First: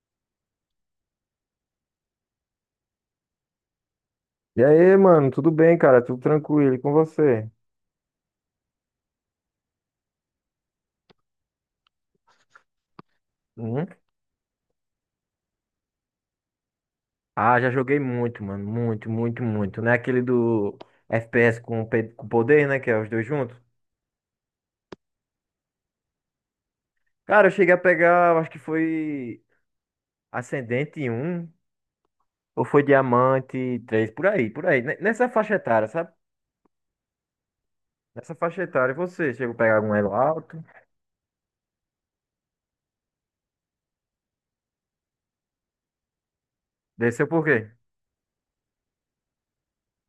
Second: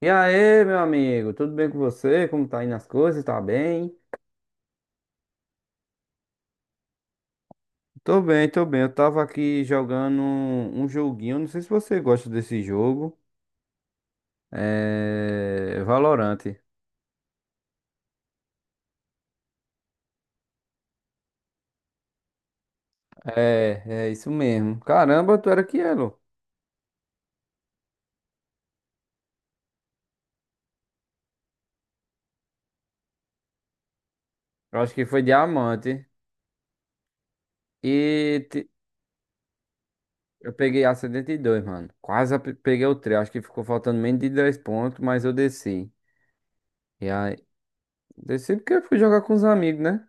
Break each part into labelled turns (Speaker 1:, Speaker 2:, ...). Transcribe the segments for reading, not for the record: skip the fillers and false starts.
Speaker 1: E aí, meu amigo, tudo bem com você? Como tá indo as coisas? Tá bem?
Speaker 2: E aí, mano, tudo bem, cara? Tudo tranquilo e com você?
Speaker 1: Tô bem, tô bem. Eu tava aqui jogando um joguinho. Não sei se você gosta desse jogo.
Speaker 2: Uhum.
Speaker 1: É. Valorante.
Speaker 2: Ah, já joguei muito, mano. Muito, muito, muito. Não é aquele do FPS com, com poder, né? Que é os dois juntos.
Speaker 1: É, isso mesmo. Caramba, tu era Elo.
Speaker 2: Cara, eu cheguei a pegar, eu acho que foi Ascendente um ou foi Diamante 3 por aí, por
Speaker 1: Eu
Speaker 2: aí.
Speaker 1: acho que foi
Speaker 2: Nessa faixa etária,
Speaker 1: diamante.
Speaker 2: sabe?
Speaker 1: E
Speaker 2: Nessa faixa
Speaker 1: te-
Speaker 2: etária, e você chegou a pegar algum elo
Speaker 1: eu
Speaker 2: alto.
Speaker 1: peguei a 72, mano. Quase peguei o 3. Acho que ficou faltando menos de 10 pontos, mas eu desci. E
Speaker 2: Desceu
Speaker 1: aí,
Speaker 2: por quê?
Speaker 1: desci porque eu fui jogar com os amigos, né?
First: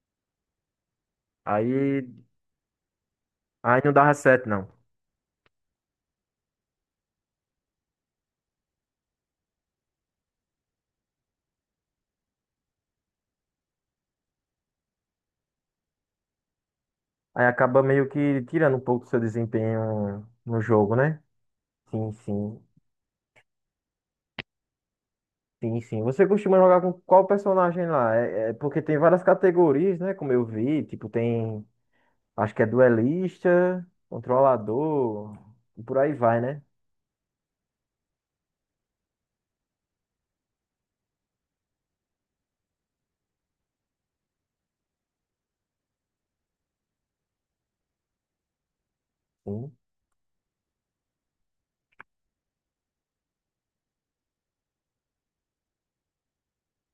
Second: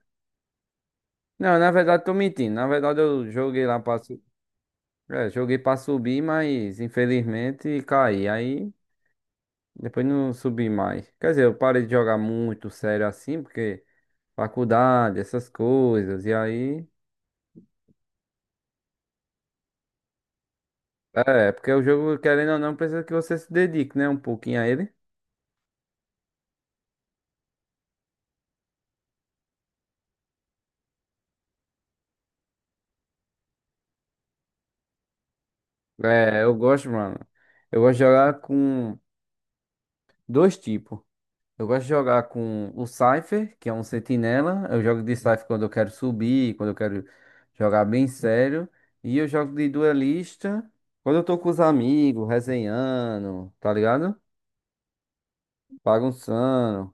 Speaker 1: Não, na verdade,
Speaker 2: Aí,
Speaker 1: tô mentindo. Na verdade, eu joguei lá,
Speaker 2: aí não
Speaker 1: pra.
Speaker 2: dava certo, não.
Speaker 1: É, joguei pra subir, mas infelizmente caí. Aí depois não subi mais. Quer dizer, eu parei de jogar muito sério assim, porque faculdade, essas coisas. E aí.
Speaker 2: Aí acaba meio que tirando um pouco do seu desempenho no jogo, né?
Speaker 1: É, porque o
Speaker 2: Sim,
Speaker 1: jogo, querendo ou
Speaker 2: sim.
Speaker 1: não, precisa que você se dedique, né? Um pouquinho a ele.
Speaker 2: Sim, sim. Você costuma jogar com qual personagem lá? É, é porque tem várias categorias, né? Como eu vi, tipo, tem. Acho que é duelista, controlador, e por aí vai,
Speaker 1: É, eu
Speaker 2: né?
Speaker 1: gosto, mano. Eu gosto de jogar com dois tipos. Eu gosto de jogar com o Cypher, que é um sentinela. Eu jogo de Cypher quando eu quero subir, quando eu quero jogar bem sério. E eu jogo de
Speaker 2: Sim.
Speaker 1: duelista quando eu tô com os amigos, resenhando, tá ligado? Bagunçando.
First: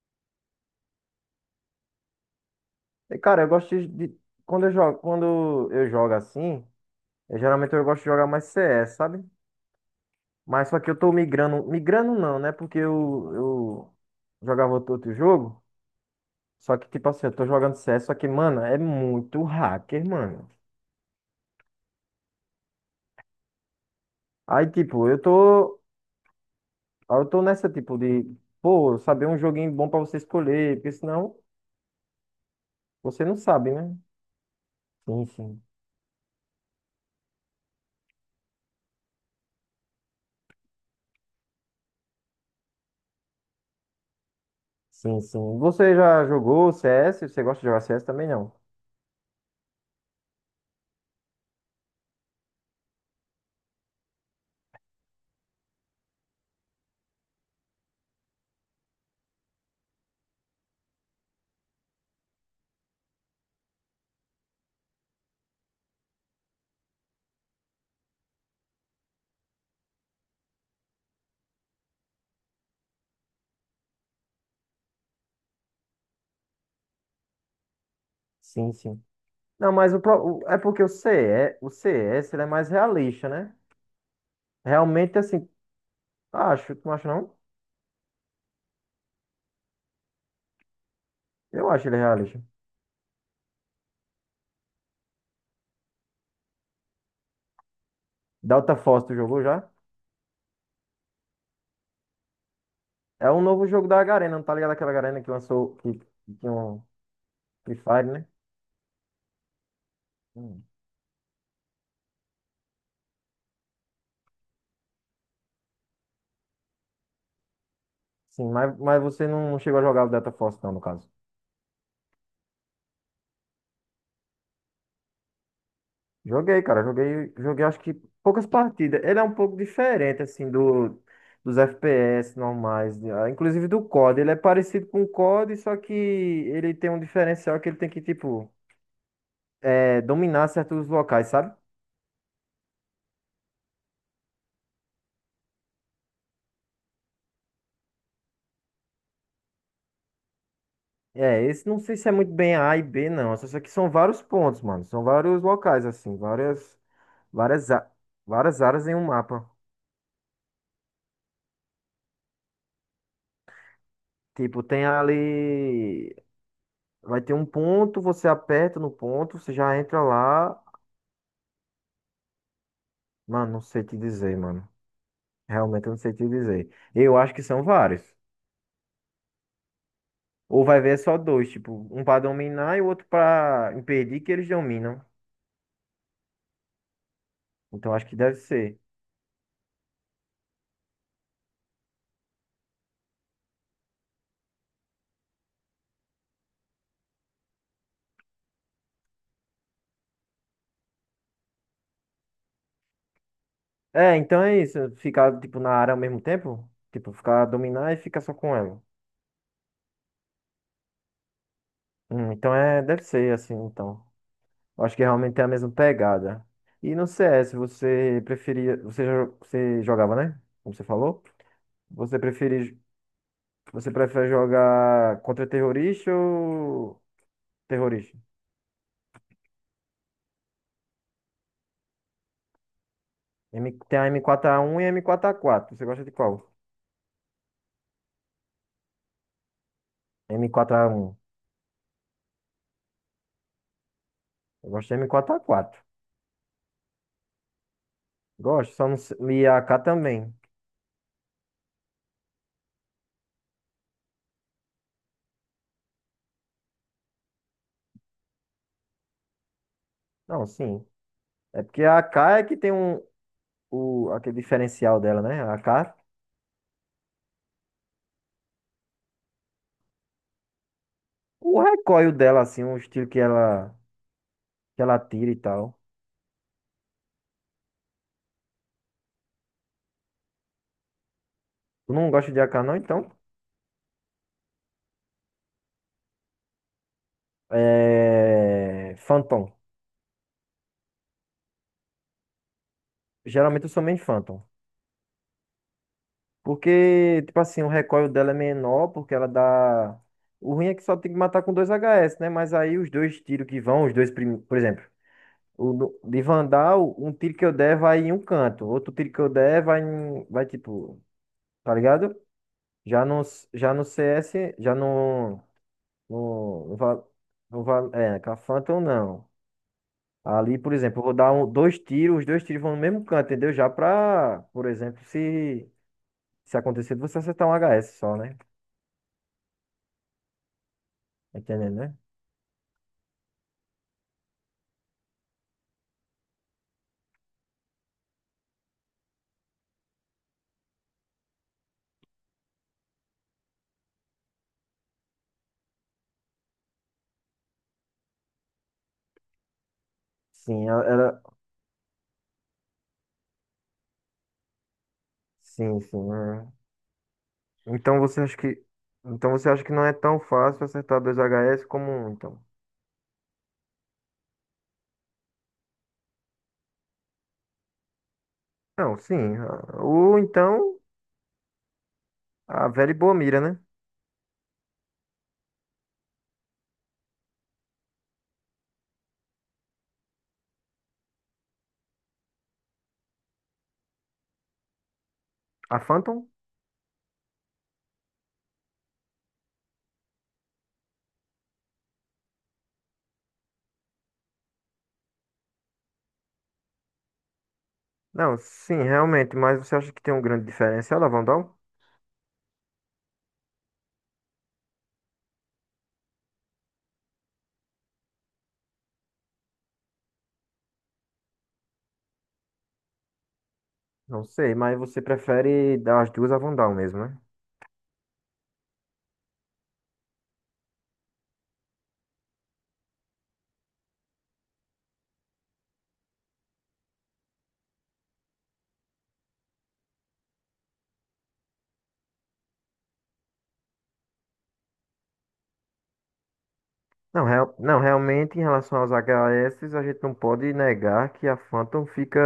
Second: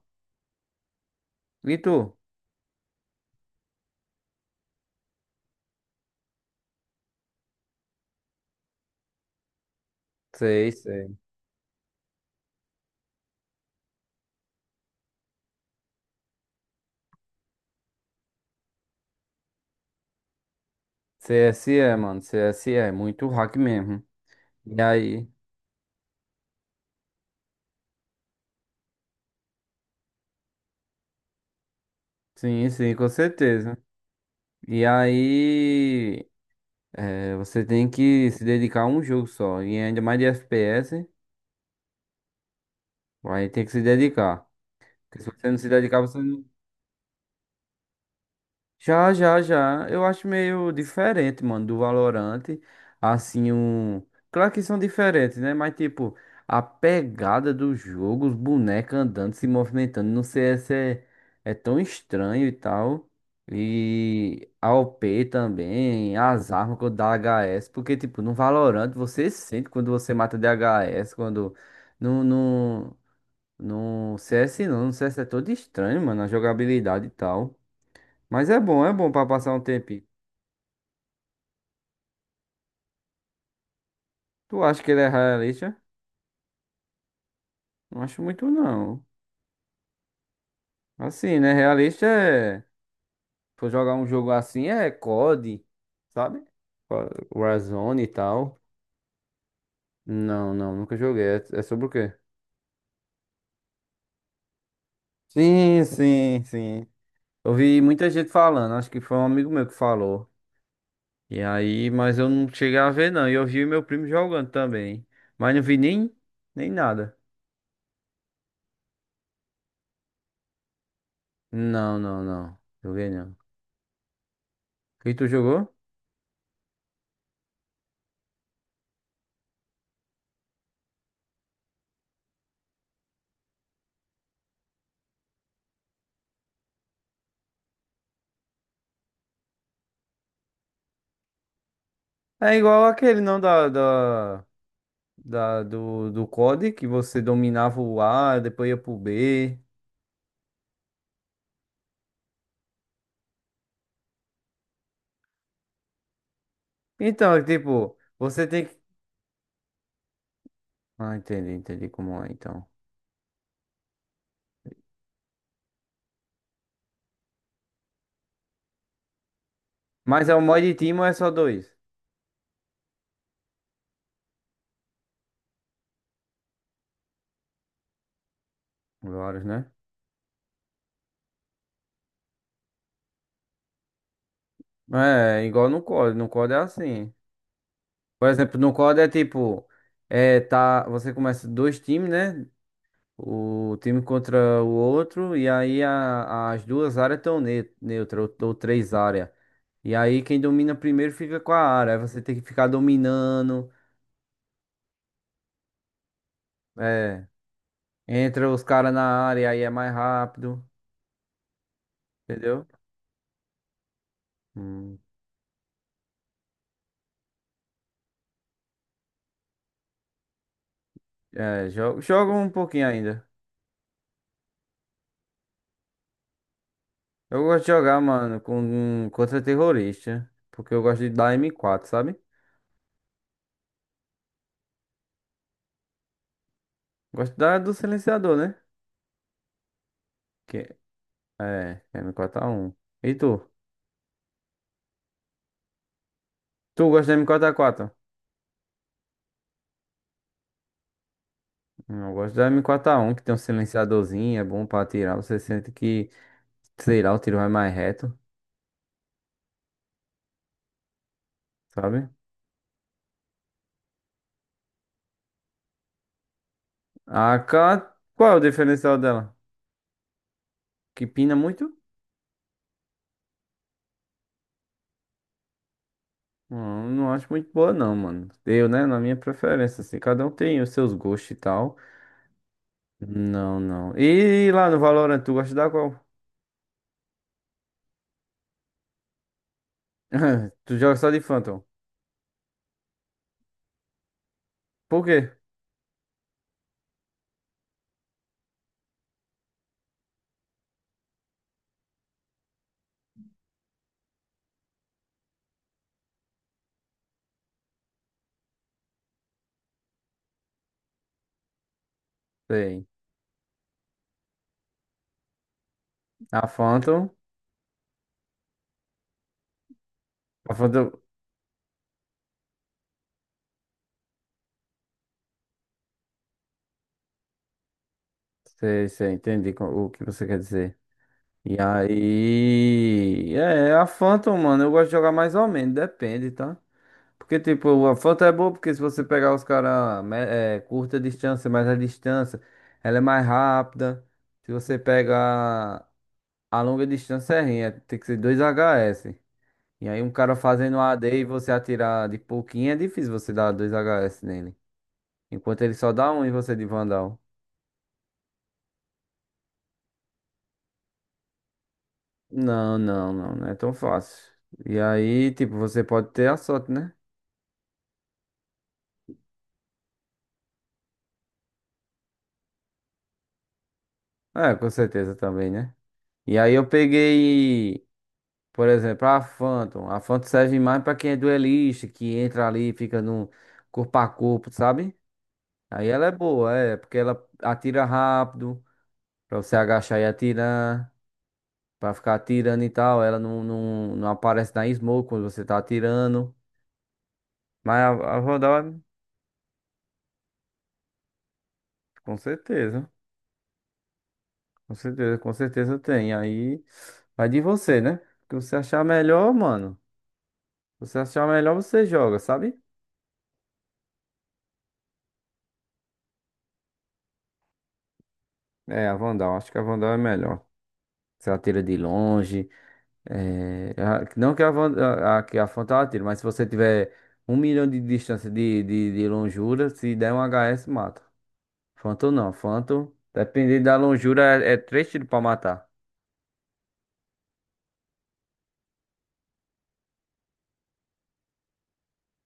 Speaker 1: E tu?
Speaker 2: E, cara, eu gosto de. De- quando eu jogo, quando eu jogo assim, eu, geralmente eu gosto de jogar mais CS, sabe? Mas
Speaker 1: Sei,
Speaker 2: só que eu tô
Speaker 1: sei.
Speaker 2: migrando. Migrando não, né? Porque eu jogava outro jogo. Só que, tipo assim, eu tô jogando CS, só que, mano, é muito hacker, mano.
Speaker 1: C S E, mano. C S E, muito hack mesmo.
Speaker 2: Aí,
Speaker 1: E
Speaker 2: tipo, eu
Speaker 1: aí?
Speaker 2: tô. Aí eu tô nessa tipo de, pô, saber um joguinho bom pra você escolher, porque senão
Speaker 1: Sim, sim, com
Speaker 2: você não sabe,
Speaker 1: certeza.
Speaker 2: né?
Speaker 1: E
Speaker 2: Sim, sim.
Speaker 1: aí, você tem que se dedicar a um jogo só. E ainda mais de FPS, aí tem que se dedicar.
Speaker 2: Sim,
Speaker 1: Porque se você
Speaker 2: sim.
Speaker 1: não se
Speaker 2: Você
Speaker 1: dedicar, você
Speaker 2: já
Speaker 1: não.
Speaker 2: jogou CS? Você gosta de jogar CS também não?
Speaker 1: Já, já, já. Eu acho meio diferente, mano, do Valorant. Assim, um. Claro que são diferentes, né? Mas, tipo, a pegada do jogo, os bonecos andando, se movimentando no CS é tão estranho e tal. E a O p também, as armas quando dá HS. Porque, tipo, no Valorant você sente quando você mata DHS, quando. no no no CS não, no CS é todo estranho, mano, a jogabilidade e tal. Mas
Speaker 2: Sim,
Speaker 1: é
Speaker 2: sim.
Speaker 1: bom pra passar um
Speaker 2: Não,
Speaker 1: tempo.
Speaker 2: mas é porque o CE, o CS, ele é mais realista, né?
Speaker 1: Tu acha que ele é
Speaker 2: Realmente assim,
Speaker 1: realista?
Speaker 2: acho, tu não acha não?
Speaker 1: Não acho muito não. Assim, né?
Speaker 2: Eu acho ele
Speaker 1: Realista
Speaker 2: realista.
Speaker 1: é. For jogar um jogo assim é COD, sabe? Warzone e tal.
Speaker 2: Delta Force, tu jogou já?
Speaker 1: Não, não, nunca joguei. É, sobre o quê?
Speaker 2: É um novo jogo da Garena, não tá ligado aquela Garena que lançou
Speaker 1: Sim,
Speaker 2: que
Speaker 1: sim,
Speaker 2: que um
Speaker 1: sim. Eu
Speaker 2: Free
Speaker 1: vi
Speaker 2: Fire,
Speaker 1: muita
Speaker 2: né?
Speaker 1: gente falando, acho que foi um amigo meu que falou.
Speaker 2: Hum.
Speaker 1: E aí, mas eu não cheguei a ver não. E eu vi meu primo jogando também. Mas não vi nem, nada.
Speaker 2: Sim, mas você não chegou a jogar o Delta Force não, no caso.
Speaker 1: Não, não, não. Joguei não. E tu jogou?
Speaker 2: Joguei, cara, joguei, joguei acho que poucas partidas. Ele é um pouco diferente, assim, do, dos FPS normais, inclusive do COD. Ele é parecido com o COD, só que ele tem um diferencial que ele tem que, tipo, é, dominar certos locais, sabe?
Speaker 1: É igual aquele, não, do COD, que você dominava o A, depois ia pro B.
Speaker 2: É, esse não sei se é muito bem A e B, não. Só que são vários pontos, mano. São vários locais, assim,
Speaker 1: Então, é
Speaker 2: várias, a-
Speaker 1: tipo, você
Speaker 2: várias
Speaker 1: tem que...
Speaker 2: áreas em um mapa.
Speaker 1: Ah, entendi, entendi como é, então.
Speaker 2: Tipo, tem ali. Vai ter um ponto, você aperta no ponto, você já entra
Speaker 1: Mas é o
Speaker 2: lá.
Speaker 1: mod team ou é só dois?
Speaker 2: Mano, não sei te dizer, mano. Realmente eu não sei te dizer. Eu acho que são vários.
Speaker 1: Vários, né?
Speaker 2: Ou vai ver é só dois, tipo, um pra dominar e o outro pra impedir que eles dominam.
Speaker 1: É, igual no COD. No COD é assim.
Speaker 2: Então acho que
Speaker 1: Por
Speaker 2: deve
Speaker 1: exemplo, no
Speaker 2: ser.
Speaker 1: COD é tipo... É, tá, você começa dois times, né? O time contra o outro, e aí as duas áreas estão ne neutras, ou três áreas. E aí quem domina primeiro fica com a área. Aí você tem que ficar dominando.
Speaker 2: É, então é isso. Ficar, tipo, na área ao mesmo tempo. Tipo,
Speaker 1: É,
Speaker 2: ficar dominar e ficar só
Speaker 1: entra
Speaker 2: com
Speaker 1: os
Speaker 2: ela.
Speaker 1: caras na área, aí é mais rápido,
Speaker 2: Então
Speaker 1: entendeu?
Speaker 2: é, deve ser assim, então. Eu acho
Speaker 1: Hum,
Speaker 2: que realmente é a mesma pegada. E no CS, você preferia. Você jogava, né? Como você falou?
Speaker 1: é, jogo,
Speaker 2: Você
Speaker 1: jogo um
Speaker 2: prefere,
Speaker 1: pouquinho ainda.
Speaker 2: você prefere jogar contra terrorista ou
Speaker 1: Eu gosto de jogar,
Speaker 2: terrorista?
Speaker 1: mano, com contra terrorista. Porque eu gosto de dar M4, sabe?
Speaker 2: Tem a M4A1 e a M4A4. Você gosta de qual?
Speaker 1: Gosto da do silenciador, né? Que,
Speaker 2: M4A1.
Speaker 1: é, M4A1. E tu?
Speaker 2: Eu gosto de M4A4.
Speaker 1: Tu gosta de M4A4?
Speaker 2: Gosto, só não sei. E a AK também.
Speaker 1: Eu gosto da M4A1, que tem um silenciadorzinho, é bom pra atirar. Você sente que, sei lá, o tiro vai mais reto,
Speaker 2: Não, sim. É porque a
Speaker 1: sabe?
Speaker 2: AK é que tem um, o, aquele diferencial dela, né? A AK,
Speaker 1: A AK, qual é o diferencial dela? Que pina
Speaker 2: o
Speaker 1: muito?
Speaker 2: recoil dela, assim, o estilo que ela tira e tal.
Speaker 1: Não, não acho muito boa, não, mano. Eu, né, na minha preferência, assim, cada um tem os seus gostos e tal.
Speaker 2: Tu não gosta de AK, não, então?
Speaker 1: Não, não. E lá no Valorant, tu gosta da qual?
Speaker 2: É. Phantom.
Speaker 1: Tu joga só de Phantom.
Speaker 2: Geralmente eu sou meio Phantom.
Speaker 1: Por quê?
Speaker 2: Porque, tipo assim, o recoil dela é menor, porque ela dá. O ruim é que só tem que matar com dois HS, né? Mas aí os dois tiros que vão, os dois primeiros. Por exemplo, de Vandal, um tiro que eu der vai em um canto, outro tiro que eu der vai em. Vai tipo. Tá ligado?
Speaker 1: Sei.
Speaker 2: Já no, já no CS, já no.
Speaker 1: A
Speaker 2: No, no, Va-
Speaker 1: Phantom.
Speaker 2: no, Va- é, com a Phantom não.
Speaker 1: A
Speaker 2: Ali, por
Speaker 1: Phantom.
Speaker 2: exemplo, eu vou dar um, dois tiros, os dois tiros vão no mesmo canto, entendeu? Já pra, por exemplo, se acontecer de você acertar um HS só, né?
Speaker 1: Sei, sei, entendi o que você quer dizer. E
Speaker 2: Entendendo, né?
Speaker 1: aí. É, a Phantom, mano, eu gosto de jogar mais ou menos, depende, tá? Porque, tipo, a Phantom é boa porque se você pegar os caras é, curta distância, mas a distância, ela é mais rápida. Se você pegar a longa distância, é ruim, tem que ser 2HS. E aí, um cara
Speaker 2: Sim,
Speaker 1: fazendo um
Speaker 2: ela,
Speaker 1: a AD
Speaker 2: ela-
Speaker 1: e você atirar de pouquinho, é difícil você dar 2HS nele. Enquanto ele
Speaker 2: sim,
Speaker 1: só dá
Speaker 2: sim.
Speaker 1: um e você
Speaker 2: É.
Speaker 1: de Vandal.
Speaker 2: Então você acha que, então você acha que não é tão fácil acertar dois H S como um, então?
Speaker 1: Não, não, não, não é tão fácil. E aí, tipo, você pode ter a sorte, né?
Speaker 2: Não, sim. Ou então a velha e boa mira, né?
Speaker 1: É, com certeza também, né? E aí eu peguei, por exemplo, a Phantom. A Phantom serve mais pra quem é duelista, que entra ali e fica no corpo a corpo, sabe?
Speaker 2: A
Speaker 1: Aí ela é
Speaker 2: Phantom?
Speaker 1: boa, é, porque ela atira rápido, pra você agachar e atirar, pra ficar atirando e tal. Ela não, não, não aparece na smoke quando você tá atirando. Mas a
Speaker 2: Não, sim,
Speaker 1: Vandal,
Speaker 2: realmente. Mas você acha que tem um grande diferencial a Vandal?
Speaker 1: com certeza, com certeza, com certeza tem. Aí vai de você, né? O que você achar melhor, mano. Se você achar melhor, você joga, sabe?
Speaker 2: Não sei, mas você prefere dar as duas a Vandal mesmo, né?
Speaker 1: É, a Vandal, acho que a Vandal é melhor. Se atira de longe. É, não que a, Vandal, a, que a Fanta ela, mas se você tiver um milhão de distância de, de longura, se der um HS, mata. Phantom não, Phantom, dependendo da longura, é três tiros pra matar.
Speaker 2: Não, real, não, realmente em relação aos H S a gente não pode negar que a Phantom fica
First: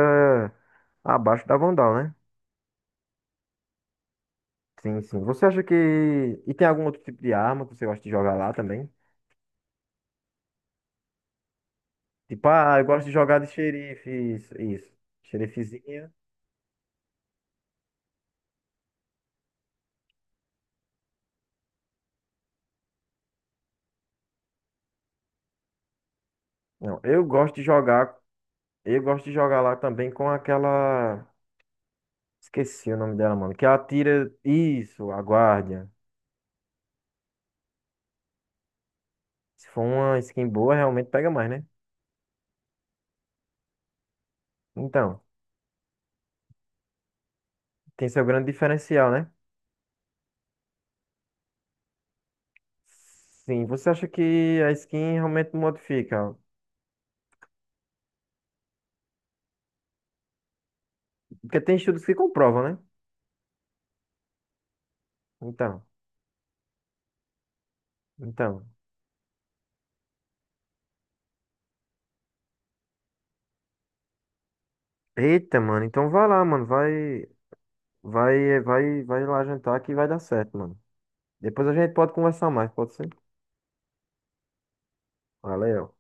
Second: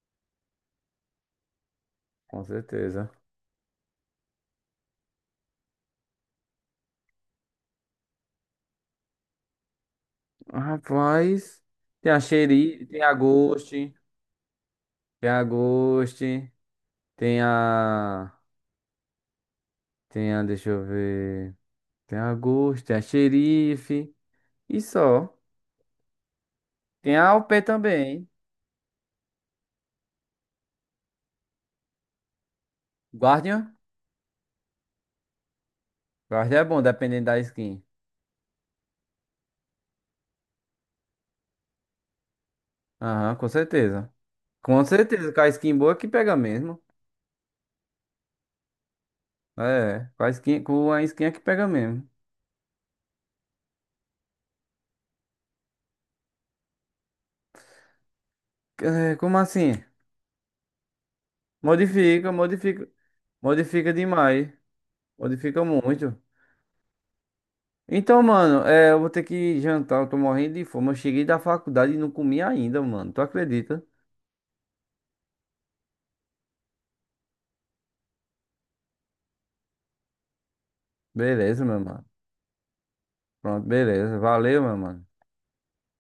Speaker 2: abaixo da Vandal, né?
Speaker 1: Com certeza.
Speaker 2: Sim, sim. Você acha que. E tem algum outro tipo de arma que você gosta de jogar lá também?
Speaker 1: Rapaz, tem a
Speaker 2: Tipo, ah,
Speaker 1: Xeri,
Speaker 2: eu
Speaker 1: tem
Speaker 2: gosto de
Speaker 1: a
Speaker 2: jogar de
Speaker 1: Ghost,
Speaker 2: xerife, isso, isso.
Speaker 1: tem a
Speaker 2: Xerifezinha.
Speaker 1: Ghost, tem a. Tem a, deixa eu ver. Tem a Ghost, tem a Xerife. E só.
Speaker 2: Não,
Speaker 1: Tem
Speaker 2: eu
Speaker 1: a
Speaker 2: gosto
Speaker 1: OP
Speaker 2: de jogar.
Speaker 1: também,
Speaker 2: Eu gosto de jogar lá também com aquela. Esqueci o nome dela, mano. Que
Speaker 1: Guardian?
Speaker 2: ela tira. Isso, a guardia.
Speaker 1: Guardian é bom, dependendo da skin.
Speaker 2: Se for uma skin boa, realmente pega mais, né?
Speaker 1: Aham, com certeza. Com
Speaker 2: Então,
Speaker 1: certeza, com a skin boa que pega mesmo.
Speaker 2: tem seu grande diferencial, né?
Speaker 1: É, com a skin é que pega mesmo.
Speaker 2: Sim, você acha que a skin realmente modifica?
Speaker 1: É, como assim?
Speaker 2: Porque tem estudos que
Speaker 1: Modifica,
Speaker 2: comprovam, né?
Speaker 1: modifica. Modifica demais. Modifica
Speaker 2: Então,
Speaker 1: muito. Então, mano,
Speaker 2: então.
Speaker 1: é, eu vou ter que jantar, eu tô morrendo de fome. Eu cheguei da faculdade e não comi ainda, mano. Tu acredita?
Speaker 2: Eita, mano, então vai lá, mano, vai, vai lá jantar que vai dar certo, mano.
Speaker 1: Beleza,
Speaker 2: Depois a
Speaker 1: meu
Speaker 2: gente
Speaker 1: mano.
Speaker 2: pode conversar mais, pode ser?
Speaker 1: Pronto, beleza. Valeu, meu mano.
Speaker 2: Valeu.